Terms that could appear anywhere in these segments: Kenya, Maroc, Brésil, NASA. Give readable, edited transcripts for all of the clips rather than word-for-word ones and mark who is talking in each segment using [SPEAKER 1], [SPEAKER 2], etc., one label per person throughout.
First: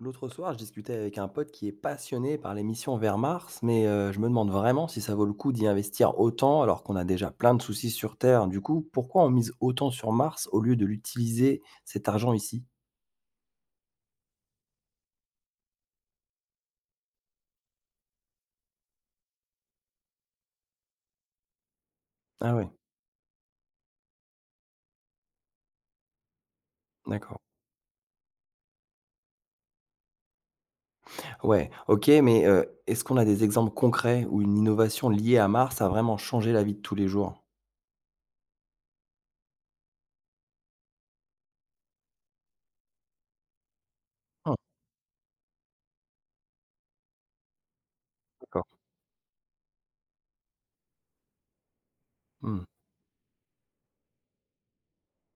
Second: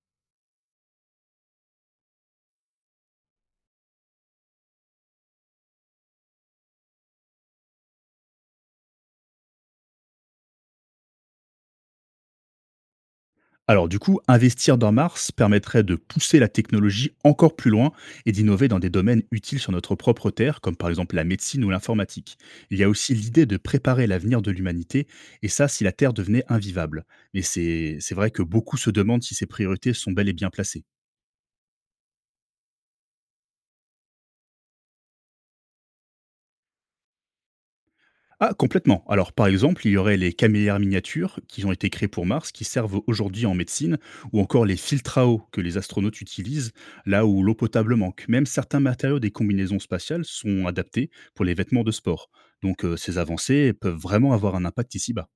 [SPEAKER 1] L'autre soir, je discutais avec un pote qui est passionné par les missions vers Mars, mais je me demande vraiment si ça vaut le coup d'y investir autant alors qu'on a déjà plein de soucis sur Terre. Du coup, pourquoi on mise autant sur Mars au lieu de l'utiliser cet argent ici?
[SPEAKER 2] Alors du coup, investir dans Mars permettrait de pousser la technologie encore plus loin et d'innover dans des domaines utiles sur notre propre Terre, comme par exemple la médecine ou l'informatique.
[SPEAKER 1] Ah ouais,
[SPEAKER 2] Il y a aussi l'idée de préparer l'avenir de l'humanité, et ça si la Terre devenait invivable.
[SPEAKER 1] d'accord.
[SPEAKER 2] Mais c'est vrai que beaucoup se demandent si ces priorités sont bel et bien placées.
[SPEAKER 1] Ouais, ok, mais est-ce qu'on a des exemples concrets où une innovation liée à Mars a vraiment changé la vie de tous les jours?
[SPEAKER 2] Ah, complètement. Alors, par exemple, il y aurait les camélières miniatures qui ont été créées pour Mars, qui servent aujourd'hui en médecine, ou
[SPEAKER 1] Ah,
[SPEAKER 2] encore les filtres à eau que les astronautes utilisent là où l'eau potable manque. Même
[SPEAKER 1] d'accord.
[SPEAKER 2] certains matériaux des combinaisons spatiales sont adaptés pour les vêtements de sport.
[SPEAKER 1] Hmm.
[SPEAKER 2] Donc, ces avancées peuvent vraiment avoir un impact ici-bas.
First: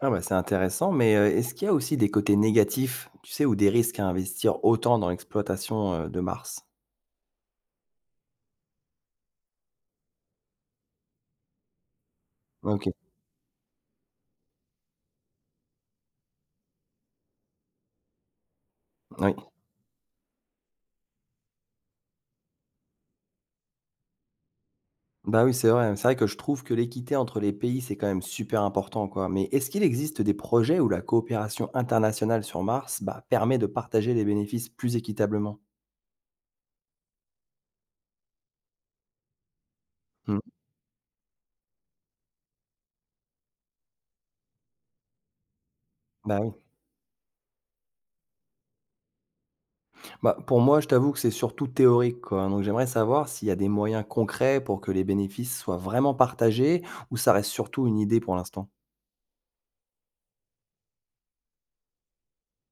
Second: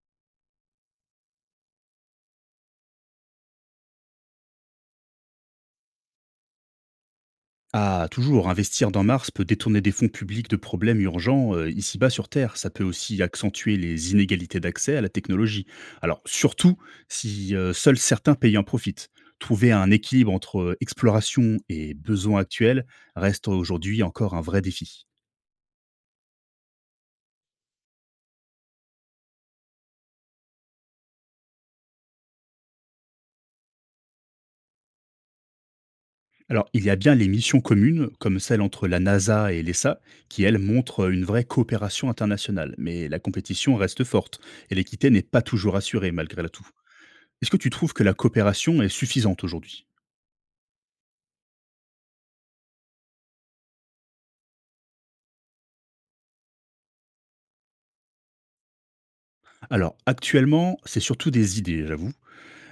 [SPEAKER 1] Ah bah, c'est intéressant, mais est-ce qu'il y a aussi des côtés négatifs, tu sais, ou des risques à investir autant dans l'exploitation de Mars?
[SPEAKER 2] Ah, toujours, investir dans Mars peut détourner des fonds publics de problèmes urgents ici-bas sur Terre. Ça peut
[SPEAKER 1] Ok,
[SPEAKER 2] aussi accentuer les inégalités d'accès à la technologie. Alors, surtout si seuls certains pays en profitent.
[SPEAKER 1] oui.
[SPEAKER 2] Trouver un équilibre entre exploration et besoins actuels reste aujourd'hui encore un vrai défi.
[SPEAKER 1] Bah, oui, c'est vrai. C'est vrai que je trouve que l'équité entre les pays, c'est quand même super important, quoi. Mais est-ce qu'il existe des projets où la coopération internationale sur Mars bah, permet de partager les bénéfices plus équitablement?
[SPEAKER 2] Alors, il y a bien les missions communes, comme celle entre la NASA et l'ESA,
[SPEAKER 1] Hmm.
[SPEAKER 2] qui, elles, montrent une vraie coopération internationale. Mais la compétition reste forte et l'équité n'est pas toujours assurée
[SPEAKER 1] Bah
[SPEAKER 2] malgré
[SPEAKER 1] oui.
[SPEAKER 2] tout. Est-ce que tu trouves que la coopération est suffisante aujourd'hui?
[SPEAKER 1] Bah, pour moi, je t'avoue que c'est surtout théorique, quoi, hein. Donc j'aimerais savoir s'il y a des moyens concrets pour que les bénéfices soient vraiment partagés ou ça reste surtout une idée pour l'instant.
[SPEAKER 2] Alors, actuellement, c'est surtout des idées, j'avoue,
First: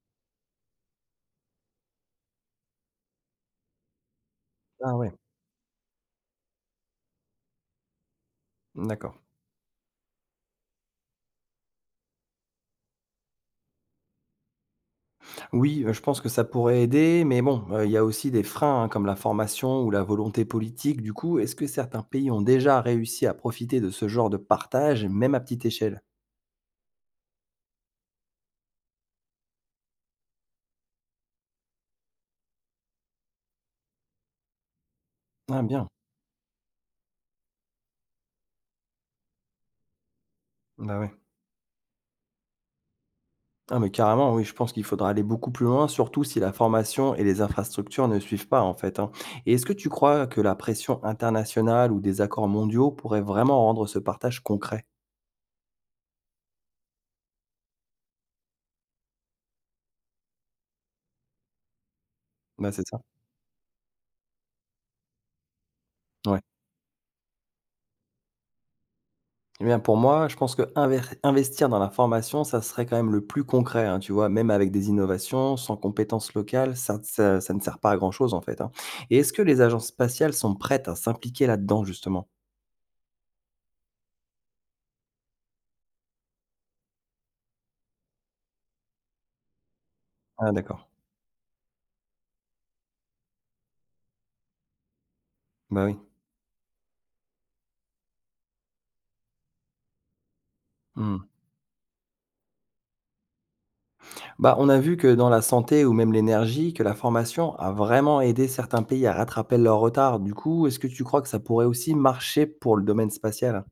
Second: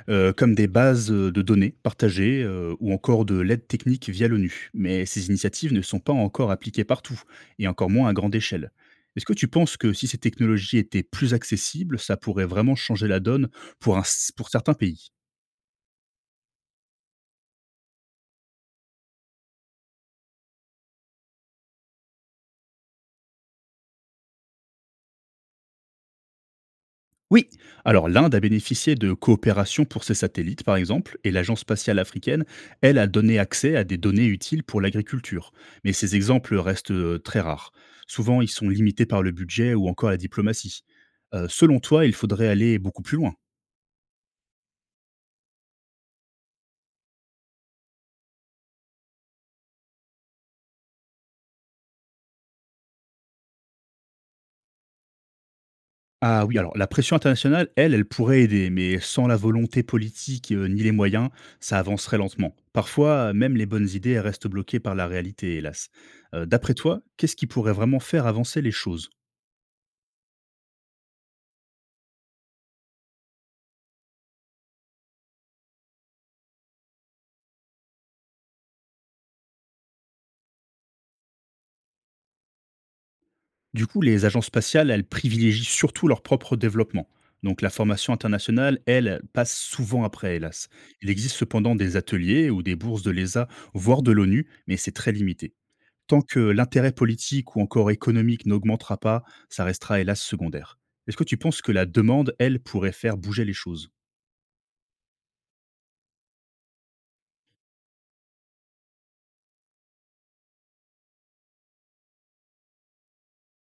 [SPEAKER 2] comme des bases, de données partagées, ou encore de l'aide technique via l'ONU.
[SPEAKER 1] Ah
[SPEAKER 2] Mais
[SPEAKER 1] ouais,
[SPEAKER 2] ces initiatives ne sont pas encore appliquées partout, et encore moins à grande échelle.
[SPEAKER 1] d'accord.
[SPEAKER 2] Est-ce que tu penses que si ces technologies étaient plus accessibles, ça pourrait vraiment changer la donne pour un pour certains pays?
[SPEAKER 1] Oui, je pense que ça pourrait aider, mais bon, il y a aussi des freins, hein, comme la formation ou la volonté politique. Du coup, est-ce que certains pays ont déjà réussi à profiter de ce genre de partage, même à petite échelle?
[SPEAKER 2] Oui, alors l'Inde a bénéficié de coopération pour ses satellites, par exemple, et l'Agence spatiale africaine, elle, a donné accès à des données utiles pour l'agriculture.
[SPEAKER 1] Ah bien,
[SPEAKER 2] Mais ces exemples restent très rares. Souvent, ils sont limités par le budget ou encore la diplomatie.
[SPEAKER 1] bah, ouais.
[SPEAKER 2] Selon toi, il faudrait aller beaucoup plus loin.
[SPEAKER 1] Ah mais carrément, oui, je pense qu'il faudra aller beaucoup plus loin, surtout si la formation et les infrastructures ne suivent pas, en fait, hein. Et est-ce que tu crois que la pression internationale ou des accords mondiaux pourraient vraiment rendre ce partage concret?
[SPEAKER 2] Ah oui, alors la pression internationale, elle, elle pourrait aider, mais sans la volonté politique ni les moyens, ça avancerait lentement.
[SPEAKER 1] Bah, c'est ça,
[SPEAKER 2] Parfois, même les bonnes idées elles restent bloquées par la réalité, hélas.
[SPEAKER 1] ouais.
[SPEAKER 2] D'après toi, qu'est-ce qui pourrait vraiment faire avancer les choses?
[SPEAKER 1] Eh bien, pour moi, je pense que investir dans la formation, ça serait quand même le plus concret, hein, tu vois, même avec des innovations, sans compétences locales, ça ne sert pas à grand-chose, en fait, hein. Et est-ce que les agences spatiales sont prêtes à s'impliquer là-dedans, justement?
[SPEAKER 2] Du coup, les agences spatiales, elles privilégient surtout leur propre développement. Donc la formation internationale, elle, elle passe souvent après,
[SPEAKER 1] Ah,
[SPEAKER 2] hélas.
[SPEAKER 1] d'accord.
[SPEAKER 2] Il existe cependant des ateliers ou des bourses de l'ESA, voire de l'ONU, mais c'est très limité.
[SPEAKER 1] Bah oui.
[SPEAKER 2] Tant que l'intérêt politique ou encore économique n'augmentera pas, ça restera hélas secondaire. Est-ce
[SPEAKER 1] Hmm.
[SPEAKER 2] que tu penses que la demande, elle, pourrait faire bouger les choses?
[SPEAKER 1] Bah, on a vu que dans la santé ou même l'énergie, que la formation a vraiment aidé certains pays à rattraper leur retard. Du coup, est-ce que tu crois que ça pourrait aussi marcher pour le domaine spatial?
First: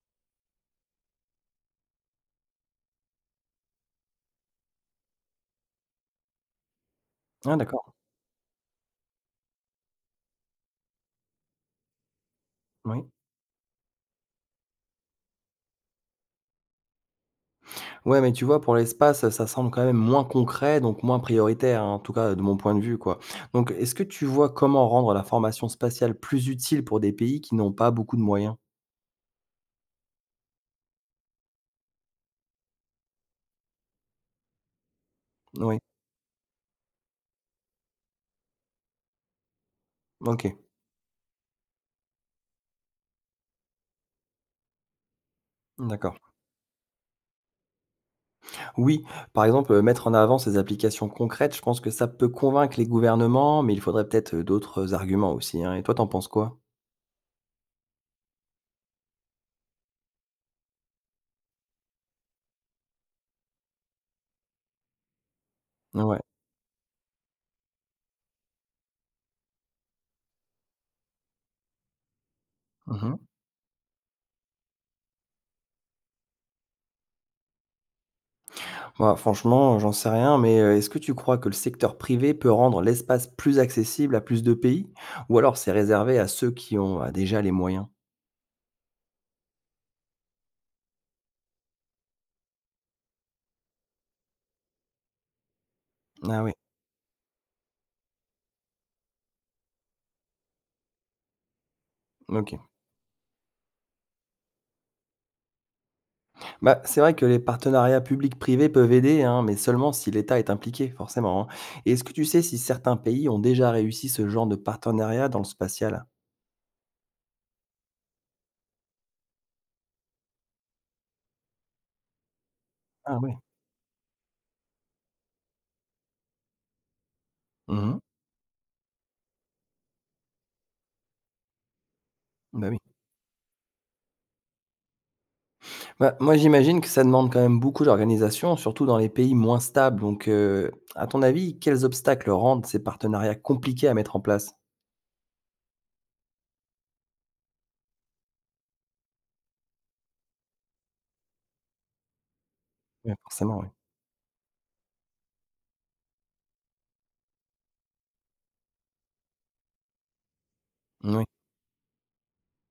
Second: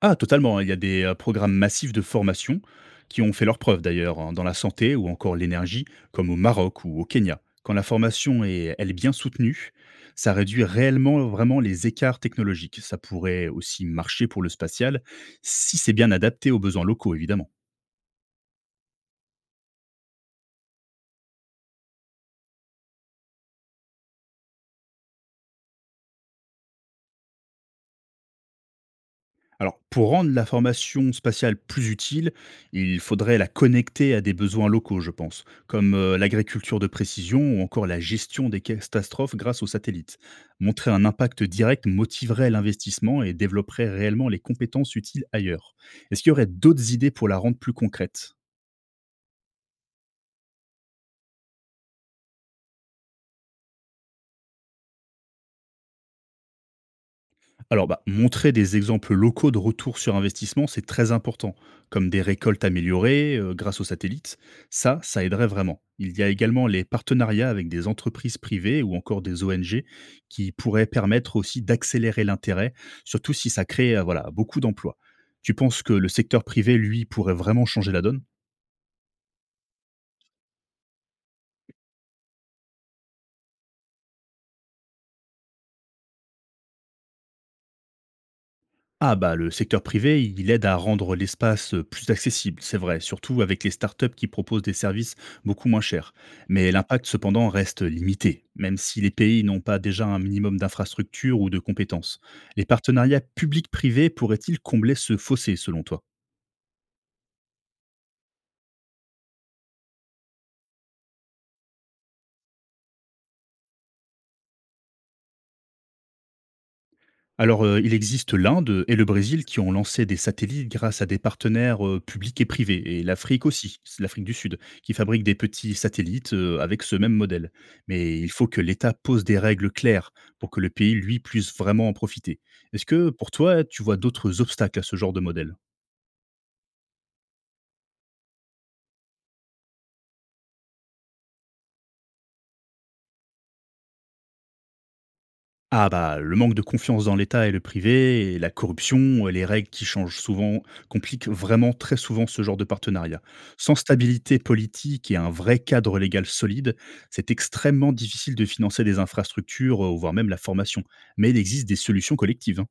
[SPEAKER 2] Ah totalement, hein. Il y a des, programmes massifs de formation qui ont fait leurs preuves d'ailleurs, hein, dans la santé ou encore l'énergie, comme au Maroc ou au Kenya.
[SPEAKER 1] Ah,
[SPEAKER 2] Quand la
[SPEAKER 1] d'accord.
[SPEAKER 2] formation est elle est bien soutenue, ça réduit réellement vraiment les écarts technologiques. Ça
[SPEAKER 1] Oui.
[SPEAKER 2] pourrait aussi marcher pour le spatial, si c'est bien adapté aux besoins locaux évidemment.
[SPEAKER 1] Ouais, mais tu vois, pour l'espace, ça semble quand même moins concret, donc moins prioritaire, hein, en tout cas de mon point de vue, quoi. Donc, est-ce que tu vois comment rendre la formation spatiale plus utile pour des pays qui n'ont pas beaucoup de moyens?
[SPEAKER 2] Alors, pour rendre la formation spatiale plus utile, il faudrait la connecter à des besoins locaux, je pense,
[SPEAKER 1] Oui,
[SPEAKER 2] comme l'agriculture de précision ou encore la gestion des catastrophes grâce aux satellites.
[SPEAKER 1] ok,
[SPEAKER 2] Montrer un impact direct motiverait l'investissement et développerait réellement les compétences utiles ailleurs.
[SPEAKER 1] d'accord.
[SPEAKER 2] Est-ce qu'il y aurait d'autres idées pour la rendre plus concrète?
[SPEAKER 1] Oui, par exemple, mettre en avant ces applications concrètes, je pense que ça peut convaincre les gouvernements, mais il faudrait peut-être d'autres arguments aussi, hein. Et toi, t'en penses quoi?
[SPEAKER 2] Alors, bah, montrer des exemples locaux de retour sur investissement, c'est très important, comme des récoltes améliorées grâce aux satellites. Ça aiderait vraiment. Il
[SPEAKER 1] Ouais.
[SPEAKER 2] y a également les partenariats avec des entreprises privées ou encore des ONG qui pourraient permettre aussi d'accélérer l'intérêt,
[SPEAKER 1] Mhm.
[SPEAKER 2] surtout si ça crée voilà, beaucoup d'emplois. Tu penses que le secteur privé, lui, pourrait vraiment changer la donne?
[SPEAKER 1] Moi, franchement, j'en sais rien, mais est-ce que tu crois que le secteur privé peut rendre l'espace plus accessible à plus de pays? Ou alors c'est réservé à ceux qui ont, bah, déjà les moyens?
[SPEAKER 2] Ah bah le secteur privé, il aide à rendre l'espace plus accessible, c'est vrai, surtout avec les startups qui proposent des services beaucoup moins chers.
[SPEAKER 1] Ah oui,
[SPEAKER 2] Mais l'impact cependant reste limité, même si les pays n'ont pas déjà un minimum d'infrastructures ou de compétences.
[SPEAKER 1] ok.
[SPEAKER 2] Les partenariats publics-privés pourraient-ils combler ce fossé selon toi?
[SPEAKER 1] Bah, c'est vrai que les partenariats public-privé peuvent aider, hein, mais seulement si l'État est impliqué, forcément, hein. Et est-ce que tu sais si certains pays ont déjà réussi ce genre de partenariat dans le spatial?
[SPEAKER 2] Alors, il existe l'Inde et le Brésil qui ont lancé des satellites grâce à des partenaires, publics et privés et
[SPEAKER 1] Ah oui.
[SPEAKER 2] l'Afrique aussi, s l'Afrique du Sud, qui fabrique des petits satellites, avec ce même modèle.
[SPEAKER 1] Mmh.
[SPEAKER 2] Mais il faut que l'État pose des règles claires pour que le pays, lui, puisse vraiment en profiter.
[SPEAKER 1] Bah, oui.
[SPEAKER 2] Est-ce que pour toi, tu vois d'autres obstacles à ce genre de modèle?
[SPEAKER 1] Bah, moi, j'imagine que ça demande quand même beaucoup d'organisation, surtout dans les pays moins stables. Donc, à ton avis, quels obstacles rendent ces partenariats compliqués à mettre en place?
[SPEAKER 2] Ah bah, le manque de confiance dans l'État et le privé, et la corruption, et les règles qui changent souvent, compliquent vraiment très souvent ce genre de
[SPEAKER 1] Ouais,
[SPEAKER 2] partenariat.
[SPEAKER 1] forcément, oui.
[SPEAKER 2] Sans stabilité politique et un vrai cadre légal solide, c'est extrêmement difficile de financer des infrastructures, voire même la formation.
[SPEAKER 1] Moui.
[SPEAKER 2] Mais il existe des solutions collectives, hein.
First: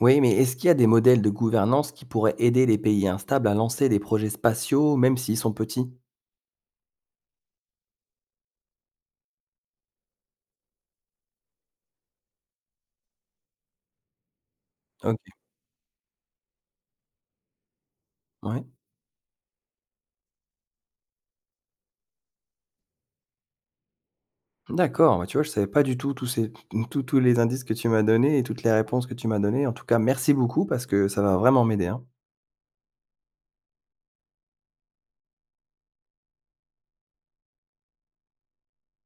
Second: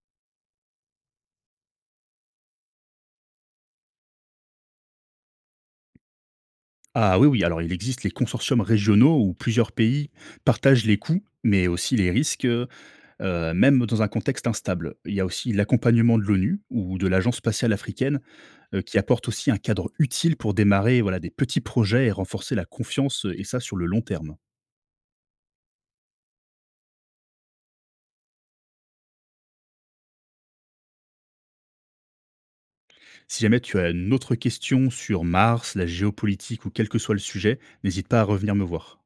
[SPEAKER 1] Oui, mais est-ce qu'il y a des modèles de gouvernance qui pourraient aider les pays instables à lancer des projets spatiaux, même s'ils sont petits?
[SPEAKER 2] Ah oui, oui, alors il existe les consortiums régionaux où plusieurs pays partagent les coûts, mais aussi les risques, même dans un contexte instable. Il y
[SPEAKER 1] Ok,
[SPEAKER 2] a aussi l'accompagnement de l'ONU ou de l'Agence spatiale africaine
[SPEAKER 1] ouais.
[SPEAKER 2] qui apporte aussi un cadre utile pour démarrer, voilà, des petits projets et renforcer la confiance, et ça sur le long terme.
[SPEAKER 1] D'accord, bah, tu vois, je savais pas du tout tous les indices que tu m'as donnés et toutes les réponses que tu m'as données. En tout cas, merci beaucoup parce que ça va vraiment m'aider, hein.
[SPEAKER 2] Si jamais tu as une autre question sur Mars, la géopolitique ou quel que soit le sujet, n'hésite pas à revenir me voir.